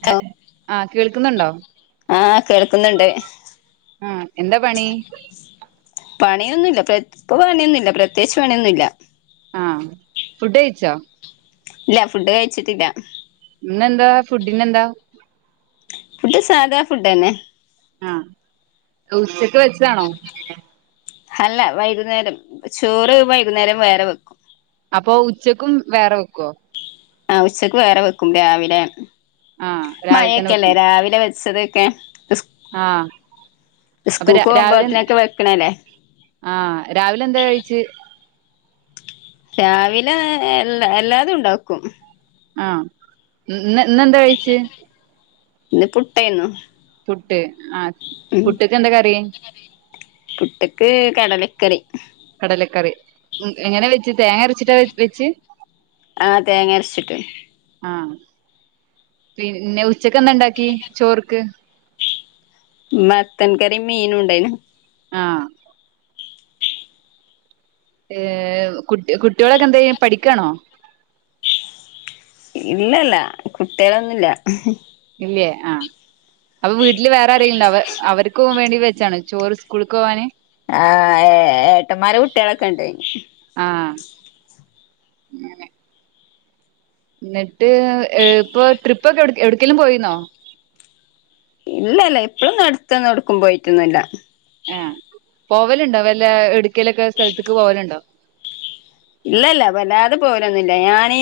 [unintelligible] ആഹ് കേൾക്കുന്നുണ്ടോ ആഹ് കേൾക്കുന്നുണ്ട് ആ എന്താ പണി? പണിയൊന്നുല്ല ഇപ്പൊ പണിയൊന്നും ഇല്ല പ്രത്യേകിച്ച് പണിയൊന്നുല്ല ആഹ് ഫുഡ് കഴിച്ചോ? ഇല്ല ഫുഡ് കഴിച്ചിട്ടില്ല. ഇന്ന് എന്താ ഫുഡിന് എന്താ? ഫുഡ് സാധാ ഫുഡന്നെ ആഹ് ഉച്ചക്ക് വെച്ചതാണോ? അല്ല വൈകുന്നേരം, ചോറ് വൈകുന്നേരം വേറെ വെക്കും. അപ്പൊ ഉച്ചക്കും വേറെ വെക്കോ ആ ഉച്ചക്ക് വേറെ വെക്കും, രാവിലെ ആഹ് രാവിലെ മഴയൊക്കെയല്ലേ രാവിലെ വെച്ചത് ഓക്കെ ആ സ്കൂക്ക് പോകുമ്പോത്തിനൊക്കെ വെക്കണല്ലേ ആ രാവിലെ എന്തോ കഴിച്ചു രാവിലെ എല്ല എല്ലാതും ഉണ്ടാക്കും ആ ഇന്നെന്താ കഴിച്ചേ ഇന്ന് പുട്ടാരുന്നു പുട്ട് ആ പുട്ടുക്ക് എന്താ കറി പുട്ടുക്ക് കടലക്കറി കടലക്കറി എങ്ങനെ വെ ച്ച് തേങ്ങ അരച്ചിട്ടാ വെച്ച് ആഹ് തേങ്ങ അരച്ചിട്ട് ആ പിന്നെ ഉച്ചക്കെന്താ ഉണ്ടാക്കി ചോർക്ക് മത്തൻ കറിയും മീനും ഉണ്ടായിനു ആ ഏ കുട്ടി കുട്ടികളൊക്കെ എന്താ ചെയ്യാ പഠിക്കാണോ ഇല്ലില്ല കുട്ടികളൊന്നും ഇല്ല ഇല്ലേ ആ അപ്പൊ വീട്ടില് വേറെ ആരെങ്കിലും ഉണ്ടോ അവ അവർക്ക് പോകാൻ വേണ്ടി വെച്ചതാണോ ചോറ് സ്കൂളക്ക് പോവാന് ആ ഏ ഏട്ടന്മാരുടെ കുട്ടികളൊക്കെ ഉണ്ട് ആഹ് എന്നിട്ട് ഇപ്പൊ ട്രിപ്പൊക്കെ എ എവിടക്കലും പോയിന്നോ? ഇല്ലല്ല ഇപ്പഴും നടത്തന്ന് കൊടുക്കും പോയിട്ടൊന്നല്ല. ആഹ് പോവലുണ്ടോ വല്ല എടുക്കലൊക്കെ സ്ഥലത്തേക്ക് പോവലുണ്ടോ? ഇല്ലല്ല വല്ലാതെ പോവലൊന്നുല്ല ഞാനീ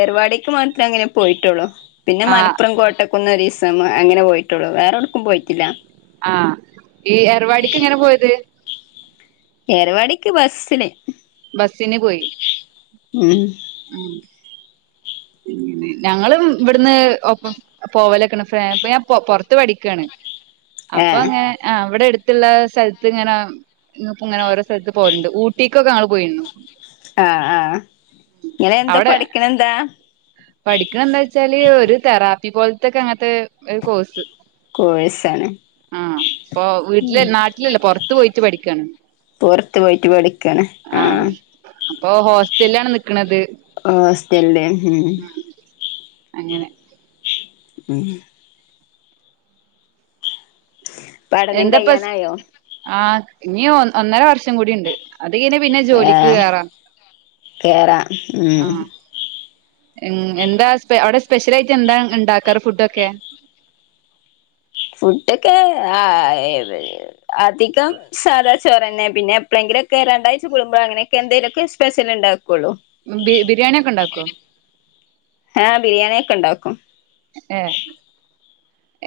ഏർവാടിക്ക് മാത്രം അങ്ങനെ പോയിട്ടുള്ളു. പിന്നെ ആഹ് മലപ്പുറം കോട്ടക്കുന്ന് ഒരീ അങ്ങനെ പോയിട്ടുള്ളൂ വേറോടുക്കും പോയിട്ടില്ല. ആ ഈ എർവാടിക്ക് എങ്ങനെ പോയത്? ഏർവാടിക്ക് ബസിന്. ബസിന് പോയി. ഉം ഉം ഞങ്ങള് ഇവിടുന്ന് ഒപ്പ പോവലക്ക ഞാൻ ഫ്രെ പൊറത്ത് പഠിക്കാണ്. അപ്പൊ ഏഹ് അങ്ങനെ ആ ഇവിടെ അടു ത്തുള്ള സ്ഥലത്ത് ഇങ്ങനെ പ്പോ ങ്ങനെ ഓരോ സ്ഥലത്ത് പോല്ണ്ട് ഊട്ടിക്കൊക്കെ ഞങ്ങള് പോയിണ്. ആ ആ ഇങ്ങളെ എന്താ അവിടെ പഠിക്കണെന്താ? പഠിക്കണ എന്താ വെച്ചാല് ഒരു തെറാ പി പോലത്തെക്കെ അങ്ങനത്തെ ഒരു കോഴ്സ്. കോഴ്സാണ്. ആ ഇപ്പൊ വീട്ടില് നാട്ടിലല്ല പുറത്ത് പോയിട്ട് പഠിക്കാണ് പുറത്ത് പോയിട്ട് പടിക്കാണ് ആ അപ്പൊ ഹോസ്റ്റലാണ് നിക്ക്ണ്ത് ഹോസ്റ്റൽല് ഉം അങ്ങനെ ഉം പഠനം എന്താപ്പ സ് കഴിയാനായോ ആ ഇനി ഒ ഒന്നര വർഷം കൂടിയുണ്ട് ഏ കേറാം ഉം ഉം എന്താ സ്പ അവിടെ സ്പെഷ്യലായിട്ട് എന്താ ഉണ്ടാക്കാറ് ഫുഡൊക്കെ ഫുഡൊക്കെ ആ അധികം സാദാ ചോറ്ന്നെ പിന്നെ എപ്പളെങ്കിലൊക്കെ രണ്ടാഴ്ച്ച കൂടുമ്പോ അങ്ങനെയൊക്കെ എന്തേലുക്കെ സ്പെഷ്യൽ ഉണ്ടാക്കുള്ളൂ പി ബിരിയാണിയൊക്കെ ഉണ്ടാക്കോ ആ ബിരിയാണി ഒക്കെ ഉണ്ടാക്കും ഏ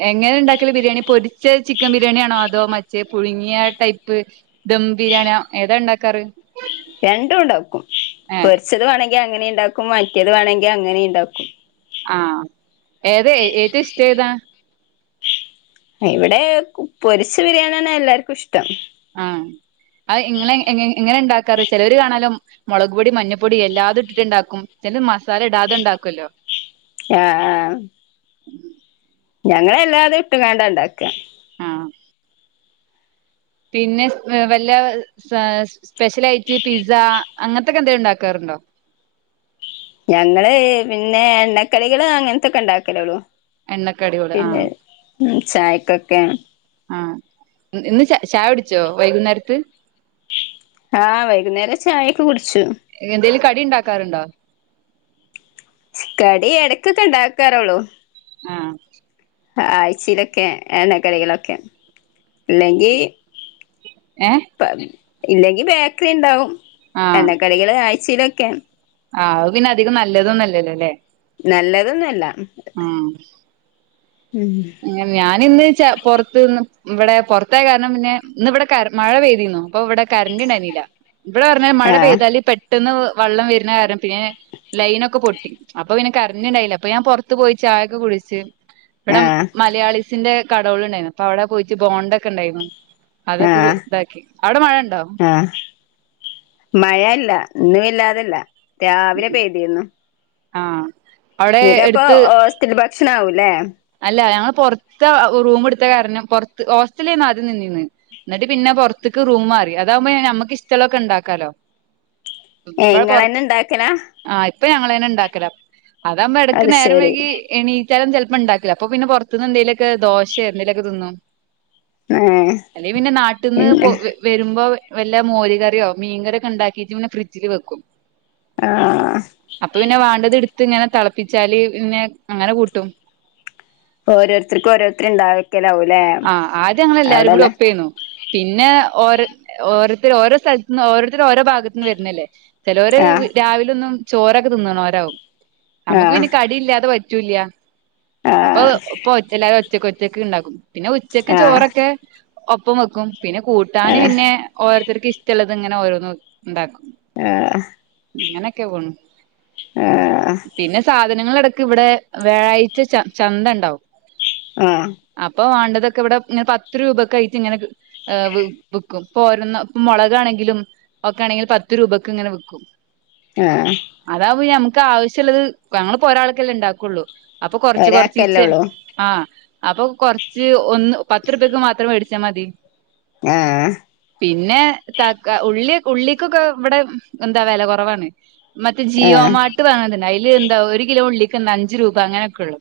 എങ്ങനെ ഉണ്ടാക്കല ബിരിയാണി പൊരിച്ച ചിക്കൻ ബിരിയാണിയാണോ അതോ മച്ചേ പുഴുങ്ങിയ ടൈപ്പ് ദം ബിരിയാണിയ ഏതാ ഇണ്ടാക്കാറ് രണ്ടും ഉണ്ടാക്കും ഏഹ് പൊരിച്ചത് വേണെ ങ്കി അങ്ങനെ ഉണ്ടാക്കും മറ്റേത് വേണമെങ്കിൽ അങ്ങനെ ഇണ്ടാക്കും ആ ഏത ഏറ്റവും ഇഷ്ട ഏതാ ഇവിടെ പൊരിച്ച ബിരിയാണിയാണ് എല്ലാർക്കും ഇഷ് ആ അത് ഇങ്ങെളെ എങ്ങ ങ്ങനെണ്ടാ ക്കാറ് ചിലവര് കാണാലോ മുളക്പൊടി മഞ്ഞപ്പൊടി എല്ലാതും ഇട്ടിട്ട്ണ്ടാക്കും ചില മസാല ഇടാതെ ണ്ടാക്കോല്ലോ ആ ആ ഉം ഞങ്ങളെല്ലാരെയും ഇട്ടും കാണ്ടാ ഇണ്ടാക്ക ആ പിന്നെ വല്ല സ സ്പെഷ്യൽയിട്ട് പിസ്സ അങ്ങനത്തൊക്കെ എന്തേലും ഉണ്ടാക്കാറുണ്ടോ ഞങ്ങള് പിന്നെ എണ്ണക്കടികള് അങ്ങനത്തൊക്കെ ഉണ്ടാക്കലേ ഉള്ളു എണ്ണക്കടിയോട് ആ ഉം ചായക്കൊക്കെ ആ ഇന്ന് ചാ ചായകുടിച്ചോ വൈകുന്നേരത്ത് ആ വൈകുന്നേര ചായകുടി എന്തെങ്കിലും കടി ഇണ്ടാക്കാറുണ്ടോ കടി എടയ്ക്കൊക്കെ ഉണ്ടാക്കാറുള്ളു ആ ആഴ്ച്ചയിലൊക്കെ എണ്ണക്കടികളൊക്കെ ഇല്ലെങ്കി ഏഹ് [unintelligible] ഇല്ലെങ്കി ബേക്കറി ഇണ്ടാവും എണ്ണക്കടികള് ആഴ്ചയിലോ ക്കെ ആ പിന്നെ അധികം നല്ലതൊന്നും അല്ലല്ലോ ലേ നല്ലതൊന്നല്ല ഉം ഉം അങ്ങനെ ഞാൻ ഇന്ന് പോറത്തുന്ന് ഇവിടെ പോറത്തായി കാരണം പിന്നെ ഇന്ന് ഇവിടെ മഴ പെയ്തിനു അപ്പോ ഇവിടെ കറന്റ് ഇണ്ടായിനില്ല ഇവിടെ പറഞ്ഞാല് മഴ ആഹ് പെയ്താല് പെ ട്ടന്ന് വെള്ളം വരുന്ന കാരണം പിന്നെ ലൈനൊക്കെ പൊട്ടി അപ്പോ പിന്നെ കറന്റ് ഇണ്ടായില്ല അപ്പോ ഞാൻ പുറത്ത് പോയി ചായൊക്കെ കുടിച്ച് ആ ഇവിടെ മലയാളീസിന്റെ കടോള് ഉണ്ടായിരുന്നു അപ്പോ അവിടെ പോയിട്ട് ബോണ്ട ഒക്കെണ്ടായിരുന്നു ആ ഉണ്ടോ ആ മഴ ഇല്ല ഇന്നുവാല്ല അതല്ല രാവിലെ പെയ്തിരുന്നു ആ നിങ്ങക്ക് അപ്പോ സ്ഥിര ഭക്ഷ ലവുലെ അല്ല ഞങ്ങ പോറത്ത റൂം എടുത്ത കാരണം പുറത്ത് ഹോസ്റ്റലിൽ ആദ്യം നിന്നിന്ന് എന്നിട്ട് പിന്നെ പുറത്തേക്ക് റൂം മാറി അതാകുമ്പോ നമുക്ക് ഇഷ്ടോള്ളതൊക്കെ ഉണ്ടാക്കാലോ ഏഹ് ഇങ്ങളെന്നെ ഇണ്ടാക്കലാ ഇപ്പ ഞങ്ങളെന്നെ ഇണ്ടാക്കല അതാമ്പോ എടക്ക് അത് നേരം ശരി വൈകി എണീ ചേലും ചെലപ്പോ ഇണ്ട അപ്പൊ പുറത്തുനിന്ന് എന്തെലൊക്കെോ ദോശയോ എന്തെങ്കലൊക്കെ തിന്നും ഏഹ് അല്ലെ പിന്നെ നാട്ടിൽന്ന് പോ പിന്നെ വരുമ്പോ വല്ലാ മോരികറിയോ മീൻകറി ഉണ്ടാക്കിട്ട് ഇങ്ങനെ ഫ്രിഡ്ജിൽ വെക്കും. ആഹ് അപ്പൊ പിന്നെ വേണ്ടത് എടുത്ത് ത്തിങ്ങനെ തിളപ്പിച്ചാല് പിന്നെ അങ്ങനെ കൂട്ടും. ഓരോരുത്തർക്കും ഓരോരുത്തരു ഇണ്ടാക്കു ആഹ് ആദ്യം ഞങ്ങൾ എല്ലാരും കൂടി ഒപ്പേന്നു. പിന്നെ ഓരോ ഓരോത്തർ ഓരോ സ്ഥലത്തും ഓരോത്തരു ഓരോ ഭാഗു നിന്ന് വരുന്നല്ലേ? ചിലവര് ആഹ് രാവിലൊന്നും ചോറൊക്കെ തിന്നണം ഒരാവും. നമുക്ക് ആഹ് പിന്നെ കടി ഇല്ലാതെ പറ്റി റ്റുല്യ അപ്പൊ ആഹ് ഇപ്പ ഒറ്റ എല്ലാരും ഒറ്റക്ക് ഒറ്റക്ക് റ്റക്ക് ഉണ്ടകും. പിന്നെ ഉച്ചക്ക് ആഹ് ചോറൊക്കെ ഒപ്പം വെക്കും. പിന്നെ കൂട്ടാന് ആഹ് പിന്നെ ഓരോര ഇവർക്ക് ഇഷ്ടുള്ളത് ഇങ്ങനെ ഓരോന്നും ഇണ്ടാക്കും. ആഹ് ഇങ്ങനൊക്കെ പോണു. ആഹ് പിന്നെ സാധനങ്ങൾടക്ക് ഇവിടെ വ്യാഴാഴ്ച ച ചന്ത ഉണ്ടാവും. ആഹ് ഇപ്പൊ വേണ്ടതൊക്കെ ഇവിടെ ഇങ്ങനെ പത്ത് രൂപക്കെ ആയിട്ട് ഇങ്ങനെ കി വി വിക്കും. ഇപ്പ ഒരേ ഇപ്പ മുളകാണെങ്കിലും ഒക്കെ ആണെങ്കിൽ പത്ത് രൂപക്കെ ഇങ്ങനെ വിക്കും. ആഹ് അതാവുമ്പോ നമുക്ക് ആവശ്യ ഉള്ളത് ഞങ്ങളിപ്പോ ഒരാൾക്കെല്ലേ ഉണ്ടാക്കുള്ളൂ. അപ്പൊ കൊറച്ച് ഒരാക്കല്ലേ കൊറച്ചീച്ച് ഉള്ളൂ ആ അപ്പൊ കൊറ ഒന്ന് പത്ത് രൂപയ്ക്ക് മാത്രം മേടിച്ചാൽ മതി. ആഹ് പിന്നെ തക്ക ഉള്ളി ഉള്ളിക്കൊക്കെ ഇവിടെ എന്താ വില കുറവാണ്. മറ്റേ ജിയോ ആഹ് മാട്ട് വേണ അയ്ല് എന്താ ഒരു കിലോ ഉള്ളിക്ക് ന്നഞ്ച്‌ രൂപ അങ്ങനെക്കെ ള്ളു.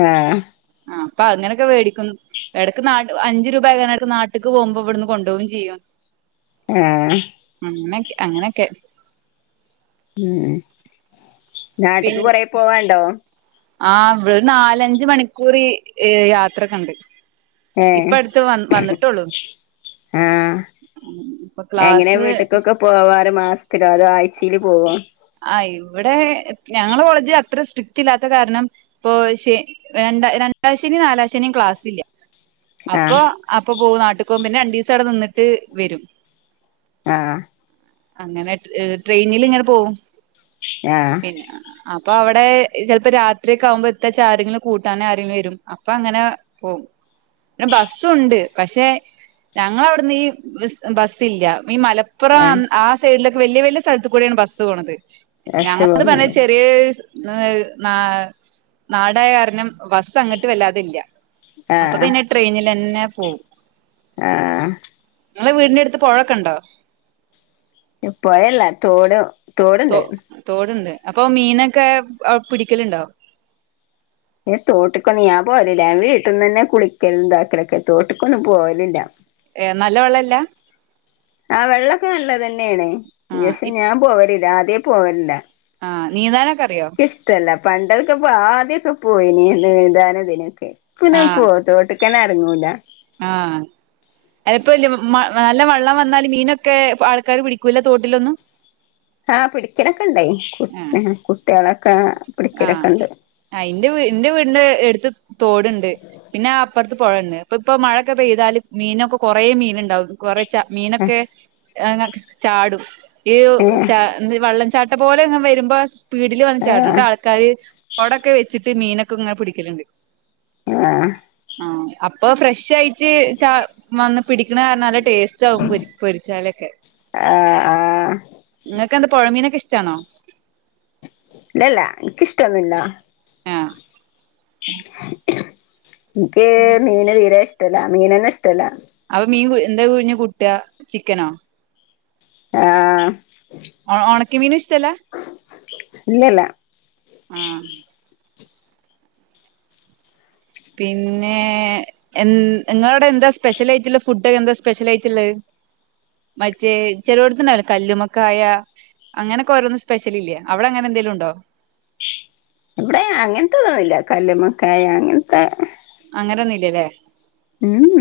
ആ ആ അപ്പ അങ്ങനെ ക്കെ വേടിക്കുന്നു എടക്ക് നാ അഞ്ചു രൂപ ങ്ങണട്ത്ത് നാട്ട്ക്ക് പോവുമ്പോ ഇവട്ന്ന് കൊണ്ടോവും ചെയ്യും ആ അങ്ങനെക്കെ ഉം പിൻ നട്ട്ക്ക് കൊറെ പോവാണ്ടോ ആ ഇവിടെ നാലഞ്ച് മണിക്കൂർ അ് യാത്രക്കെണ്ട് ഏ ആ ഇപ്പൊ എങ്ങനെ ക്ലാസ് വീട്ട്ക്കൊക്കെ പോവാ മാസത്തിലോ അതോ ആയ്ചയില് പോവോ ആ് ഇവടെ ഞങ്ങളെ കോളേജ്ല് അത്ര സ്ട്രിക്ട് ല്ലാത്ത കാരണം ഇപ്പൊ ശെ രണ്ടാ രണ്ടാശനിം നാലാ ശനിം ക്ലാസില്ല ആഹ് അപ്പൊ അപ്പൊ പോവും ന ട്ട് കോവും പിന്നെ രണ്ടീസവ്ടെ നിന്നിട്ട് വരും ആ അങ്ങനെ അ് ട്രെയിനി ലിങ്ങനെ പോവും ആഹ് പിന്നെ അപ്പൊ അവടെ ചെല് പ്പോ രാത്രിക്കാവുമ്പോ എത്തച്ച ആരെങ്കിലും കൂട്ടാനാരെം വരും അപ്പൊ അങ്ങനെ പോവും പിന്നെ ബസ്സുണ്ട് പക്ഷെ ഞങ്ങളവ്ട്ന്ന് ഈ ബസ്സില്ല ഈ ആഹ് മലപ്പുറം ആ സൈഡിലെ വെല്ല്യ വെല്ല്യ സ്ഥലത്ത് കൂടെണ് ബസ് പോണത് ബസ് ഞങ്ങൾത് ന്ന് പർഞ്ഞ പോണത് ചെറിയ [unintelligible] ന നാടായ കാരണം ബസ്സ് അങ്ങട്ട് വല്ലാതില്ല അപ്പൊ പിന്നെ ട്രെയിനിലെന്നെ പോവും ആ നിങ്ങളെ വീടിന്റെ ട്ത്ത് പുഴൊക്കെ ണ്ടോ പൊഴല്ല തോട തോ തോട്ണ്ട് അപ്പൊ മീനൊക്കെ എ പിടിക്കല്ണ്ടോ ഏ തോട്ട്ക്കൊന്നും ഞാൻ പോവലില്ല ഞാൻ വീട്ടിന്നനെ കുളിക്കലുതാക്കലൊക്കെ തോട്ട്ക്കൊന്നും പോവലില്ല എ നല്ല വെള്ള ല്ല ആ വെള്ളൊക്കെ നല്ലതെന്നെണ് ആ യെസ് ഞാൻ പോവലില്ല ആ ദ്യേ പോവലില്ല ആ നീന്താനൊക്കെ അറിയോ പണ്ടെക്കെ ആദ്യൊക്കെ പോയിനി നീന്താന് ഇതിനൊക്കെ ഇപ്പ ഞാ പോവ തോട്ട്ക് കനറങ്ങൂല ആ അലപ്പല്ല നല്ല വെള്ളം വന്നാല് മീനൊക്കെ ആൾക്കാാര് പിടിക്കൂല്ല തോട്ടിലൊന്നും ആ പിടിക്കലൊക്കെ ഇണ്ടായി കു കുട്ടികളൊക്കെ ആ ആ എന്റെ എന്റെ വീടിന്റെ എടുത്ത് തോടുണ്ട് പിന്നെ അപ്പർത്ത് പൊഴേണ്ട് അപ്പൊ ഇപ്പൊ മഴക്കെ പെയ്താല് മീനൊക്കെ കുറേ മീൻ ഇണ്ടാവും കുറ ച മീനൊക്കെ ങ്ങ ചാടും ഈ ഏ ച വള്ളം ചാട്ട ത് പോലെങ്ങ് വരുമ്പോ സ്പീ ആ ചാടണ്ട് ആൾക്കാര് കൊടൊക്കെ വെച്ചിട്ട് മീനൊക്കെ ഇങ്ങനെ പിടിക്കലുണ്ട് ആ ആ അപ്പൊ ഫ്രഷായിട്ട് ച വന്ന പിടിക്കണ കാര നല്ല ടേസ്റ്റ് ആകും പ പൊരിച്ചാലൊക്കെ ആ ആ ഇങ്ങൾക്കെന്താ പൊഴമീനൊക്കെ ഇഷ്ട ട്ടാണോ ഇല്ലല്ല ൻക്കിഷ്ടൊന്നുല്ല ആഹ് ൻക്ക് മീന് തീരേഷ് ല്ല മീനെൻ ഇഷ്ടല്ല അപ മീൻ എന്താ പിന്നെ കൂട്ട ചിക്കനോ ആ ഓ ഓണക്കമീന് ഷ്ടല്ല ഇല്ലല്ല ആ പിന്നെ എ നിങ്ങളോടെന്താ സ്പെഷ്യലായിട്ട്ള്ള ഫുഡൊക്കെന്താ സ്പെഷ്യൽ ആയിട്ടുള്ളെ മറ്റേ ചെലോട്ത്ത്ണ്ടാവല്ലോ കല്ലുമക്കായ അങ്ങനെയൊക്കെ ഓരോന്നും സ്പെഷ്യൽ ഇല്ലെ അവിടെ അങ്ങനെ എന്തെലും ഉണ്ടോ വ്ടെ അങ്ങനത്തെതൊന്നില്ല കല്ല്മക്കായ അങ്ങന് ത്തെ അങ്ങനൊന്നുംല്ലല്ലേ ഉം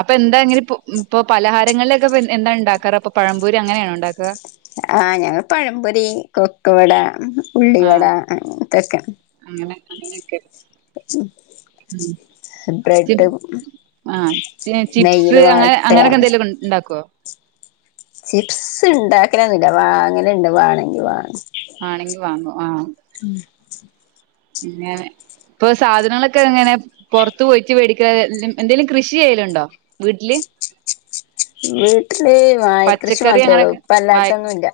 അപ്പൊ എന്താ ഇങ്ങനെ ഇ ഇപ്പൊ പലഹാരങ്ങളിലൊക്കെ എന്താ ഉണ്ടാക്കാറ ഇപ്പൊ പഴംപൊരി അങ്ങനെയാണോണ്ടാക്ക ആ ഞങ്ങൾ പഴപൊരി കൊക്കവട ഉള്ളിവട തൊക്കെ ക്കെ ബ്രെഡ് ചിപ്പ് ആ ചിപ്സ് നെയ്യിൽ അങ്ങ വാട്ട അങ്ങനൊക്കെ എന്തെലോക്കെണ്ടാക്കോ ചിപ്സ് ണ്ടാക്കലൊന്നുല്ല വാങ്ങല്ണ്ട് വാണങ്കി വാ വാണെങ്കി വാങ്ങു ആ ങ്ങനെ ഇപ്പൊ സാധനങ്ങളൊക്കെ എങ്ങനെ പൊറത്ത് പോയിട്ട് വേടിക്ക എന്തേ ലും കൃഷി ചെയ്യലുണ്ടോ വീട്ടില് വീട്ടില് വായ കൃഷി പച്ചക്കറി മാത്രേ ഉള്ളൂ അങ്ങനൊക്കെ പ്പ വായ അല്ലാത്തൊന്നുംല്ല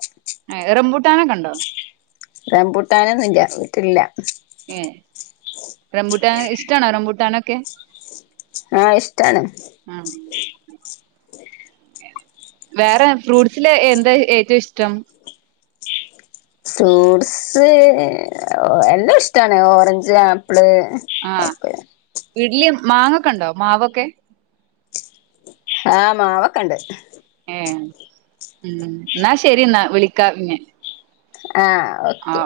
റംബൂട്ടാനൊക്കെ ഉണ്ടോ റംപുട്ടാൻ ഒന്നുല്ല വീട്ടിലില്ല ഏഹ് റംബൂട്ടാ ഇഷ്ടണോ റംബൂട്ടനൊ ക്കെ ആ ഇഷ്ടാണ് വേറെ ഫ്രൂട്ടസില് എന്താ ഏറ്റവും ഇഷ്ടം ഫ്രൂട്സ് എല്ലാം ഇഷ്ടാണ് ഓറഞ്ച് ആപ്പിള് ഓക്കേ ഇഡ്ലി മാങ്ങൊക്കെ ഉണ്ടോ മാവൊക്കെ ആ മാവൊക്കണ്ട് ഏ ഉം എന്നാ ശരി എന്നാ വിളിക്കാപിന്നെ ആ ഓക്കെ